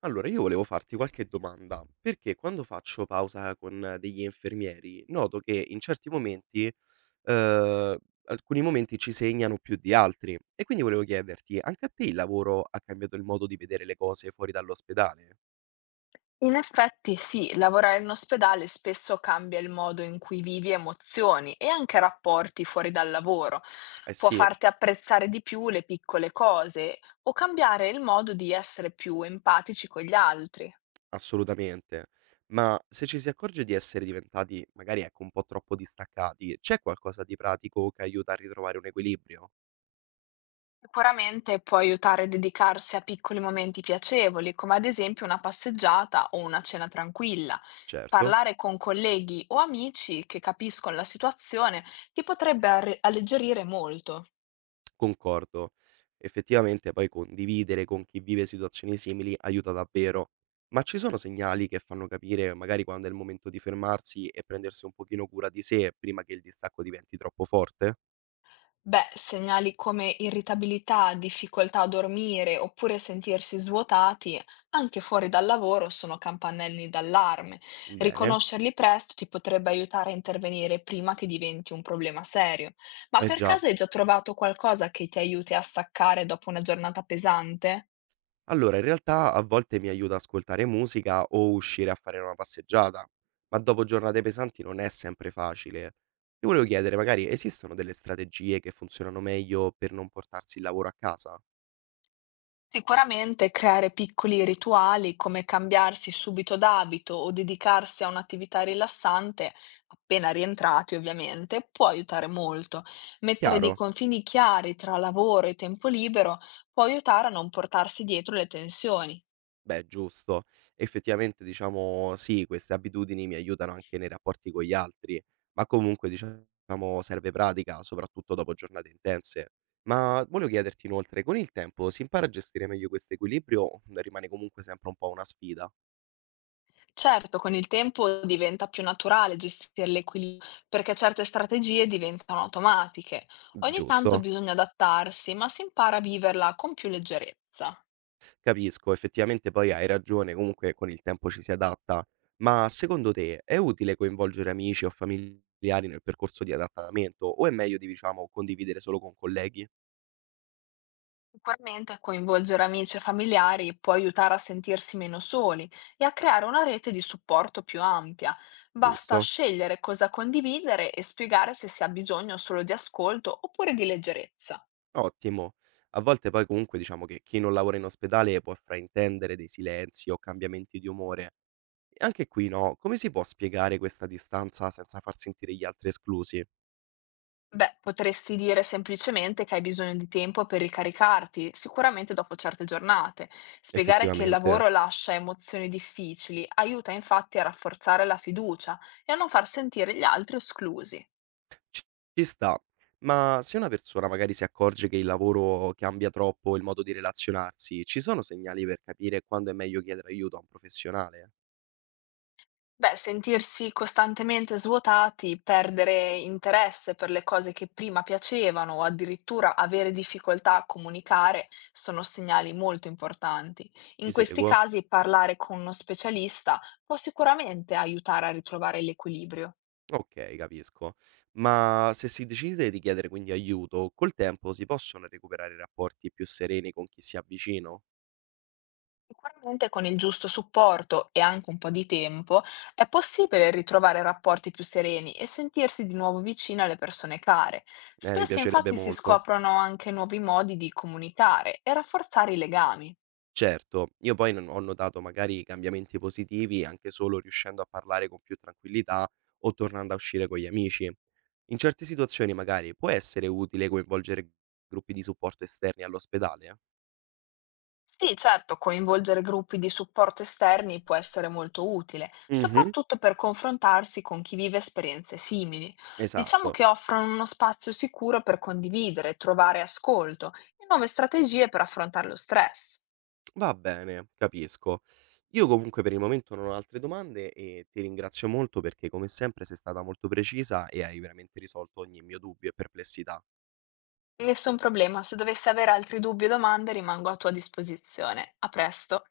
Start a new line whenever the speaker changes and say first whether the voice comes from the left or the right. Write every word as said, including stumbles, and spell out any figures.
right: Allora, io volevo farti qualche domanda, perché quando faccio pausa con degli infermieri noto che in certi momenti, ehm, alcuni momenti ci segnano più di altri e quindi volevo chiederti, anche a te il lavoro ha cambiato il modo di vedere le cose fuori dall'ospedale?
left: In effetti sì, lavorare in ospedale spesso cambia il modo in cui vivi emozioni e anche rapporti fuori dal lavoro.
right: Eh
left: Può
right: sì,
left: farti apprezzare di più le piccole cose o cambiare il modo di essere più empatici con gli altri.
right: assolutamente. Ma se ci si accorge di essere diventati magari ecco un po' troppo distaccati, c'è qualcosa di pratico che aiuta a ritrovare un equilibrio?
left: Sicuramente può aiutare a dedicarsi a piccoli momenti piacevoli, come ad esempio una passeggiata o una cena tranquilla.
right: Certo.
left: Parlare con colleghi o amici che capiscono la situazione ti potrebbe arre- alleggerire molto.
right: Concordo. Effettivamente poi condividere con chi vive situazioni simili aiuta davvero. Ma ci sono segnali che fanno capire magari quando è il momento di fermarsi e prendersi un pochino cura di sé prima che il distacco diventi troppo forte?
left: Beh, segnali come irritabilità, difficoltà a dormire oppure sentirsi svuotati, anche fuori dal lavoro, sono campanelli d'allarme.
right: Bene,
left: Riconoscerli presto ti potrebbe aiutare a intervenire prima che diventi un problema serio. Ma
right: eh
left: per
right: già.
left: caso hai già trovato qualcosa che ti aiuti a staccare dopo una giornata pesante?
right: Allora, in realtà a volte mi aiuta ascoltare musica o uscire a fare una passeggiata, ma dopo giornate pesanti non è sempre facile. Ti volevo chiedere, magari esistono delle strategie che funzionano meglio per non portarsi il lavoro a casa?
left: Sicuramente creare piccoli rituali come cambiarsi subito d'abito o dedicarsi a un'attività rilassante, appena rientrati ovviamente, può aiutare molto. Mettere dei
right: Chiaro?
left: confini chiari tra lavoro e tempo libero può aiutare a non portarsi dietro le tensioni.
right: Beh, giusto. Effettivamente, diciamo, sì, queste abitudini mi aiutano anche nei rapporti con gli altri, ma comunque, diciamo, serve pratica, soprattutto dopo giornate intense. Ma volevo chiederti inoltre, con il tempo si impara a gestire meglio questo equilibrio o rimane comunque sempre un po' una sfida?
left: Certo, con il tempo diventa più naturale gestire l'equilibrio perché certe strategie diventano automatiche. Ogni tanto
right: Giusto?
left: bisogna adattarsi, ma si impara a viverla con più leggerezza.
right: Capisco, effettivamente poi hai ragione, comunque con il tempo ci si adatta, ma secondo te è utile coinvolgere amici o familiari nel percorso di adattamento o è meglio di, diciamo, condividere solo con colleghi?
left: Sicuramente coinvolgere amici e familiari può aiutare a sentirsi meno soli e a creare una rete di supporto più ampia. Basta
right: Giusto?
left: scegliere cosa condividere e spiegare se si ha bisogno solo di ascolto oppure di leggerezza.
right: Ottimo. A volte poi comunque diciamo che chi non lavora in ospedale può fraintendere dei silenzi o cambiamenti di umore. E anche qui no, come si può spiegare questa distanza senza far sentire gli altri esclusi?
left: Beh, potresti dire semplicemente che hai bisogno di tempo per ricaricarti, sicuramente dopo certe giornate. Spiegare che il
right: Effettivamente.
left: lavoro lascia emozioni difficili aiuta infatti a rafforzare la fiducia e a non far sentire gli altri esclusi.
right: Ci ci sta. Ma se una persona magari si accorge che il lavoro cambia troppo il modo di relazionarsi, ci sono segnali per capire quando è meglio chiedere aiuto a un professionale?
left: Beh, sentirsi costantemente svuotati, perdere interesse per le cose che prima piacevano o addirittura avere difficoltà a comunicare sono segnali molto importanti. In
right: Ti
left: questi
right: seguo?
left: casi parlare con uno specialista può sicuramente aiutare a ritrovare l'equilibrio.
right: Okay, capisco. Ma se si decide di chiedere quindi aiuto, col tempo si possono recuperare rapporti più sereni con chi si ha vicino?
left: Sicuramente con il giusto supporto e anche un po' di tempo è possibile ritrovare rapporti più sereni e sentirsi di nuovo vicini alle persone care.
right: Eh, mi
left: Spesso
right: piacerebbe
left: infatti si
right: molto.
left: scoprono anche nuovi modi di comunicare e rafforzare i legami.
right: Certo, io poi non ho notato magari cambiamenti positivi anche solo riuscendo a parlare con più tranquillità o tornando a uscire con gli amici. In certe situazioni magari può essere utile coinvolgere gruppi di supporto esterni all'ospedale?
left: Sì, certo, coinvolgere gruppi di supporto esterni può essere molto utile,
right: Mh-mh,
left: soprattutto per confrontarsi con chi vive esperienze simili. Diciamo
right: esatto.
left: che offrono uno spazio sicuro per condividere, trovare ascolto e nuove strategie per affrontare lo stress.
right: Va bene, capisco. Io comunque per il momento non ho altre domande e ti ringrazio molto perché come sempre sei stata molto precisa e hai veramente risolto ogni mio dubbio e perplessità.
left: Nessun problema, se dovessi avere altri dubbi o domande rimango a tua disposizione. A presto.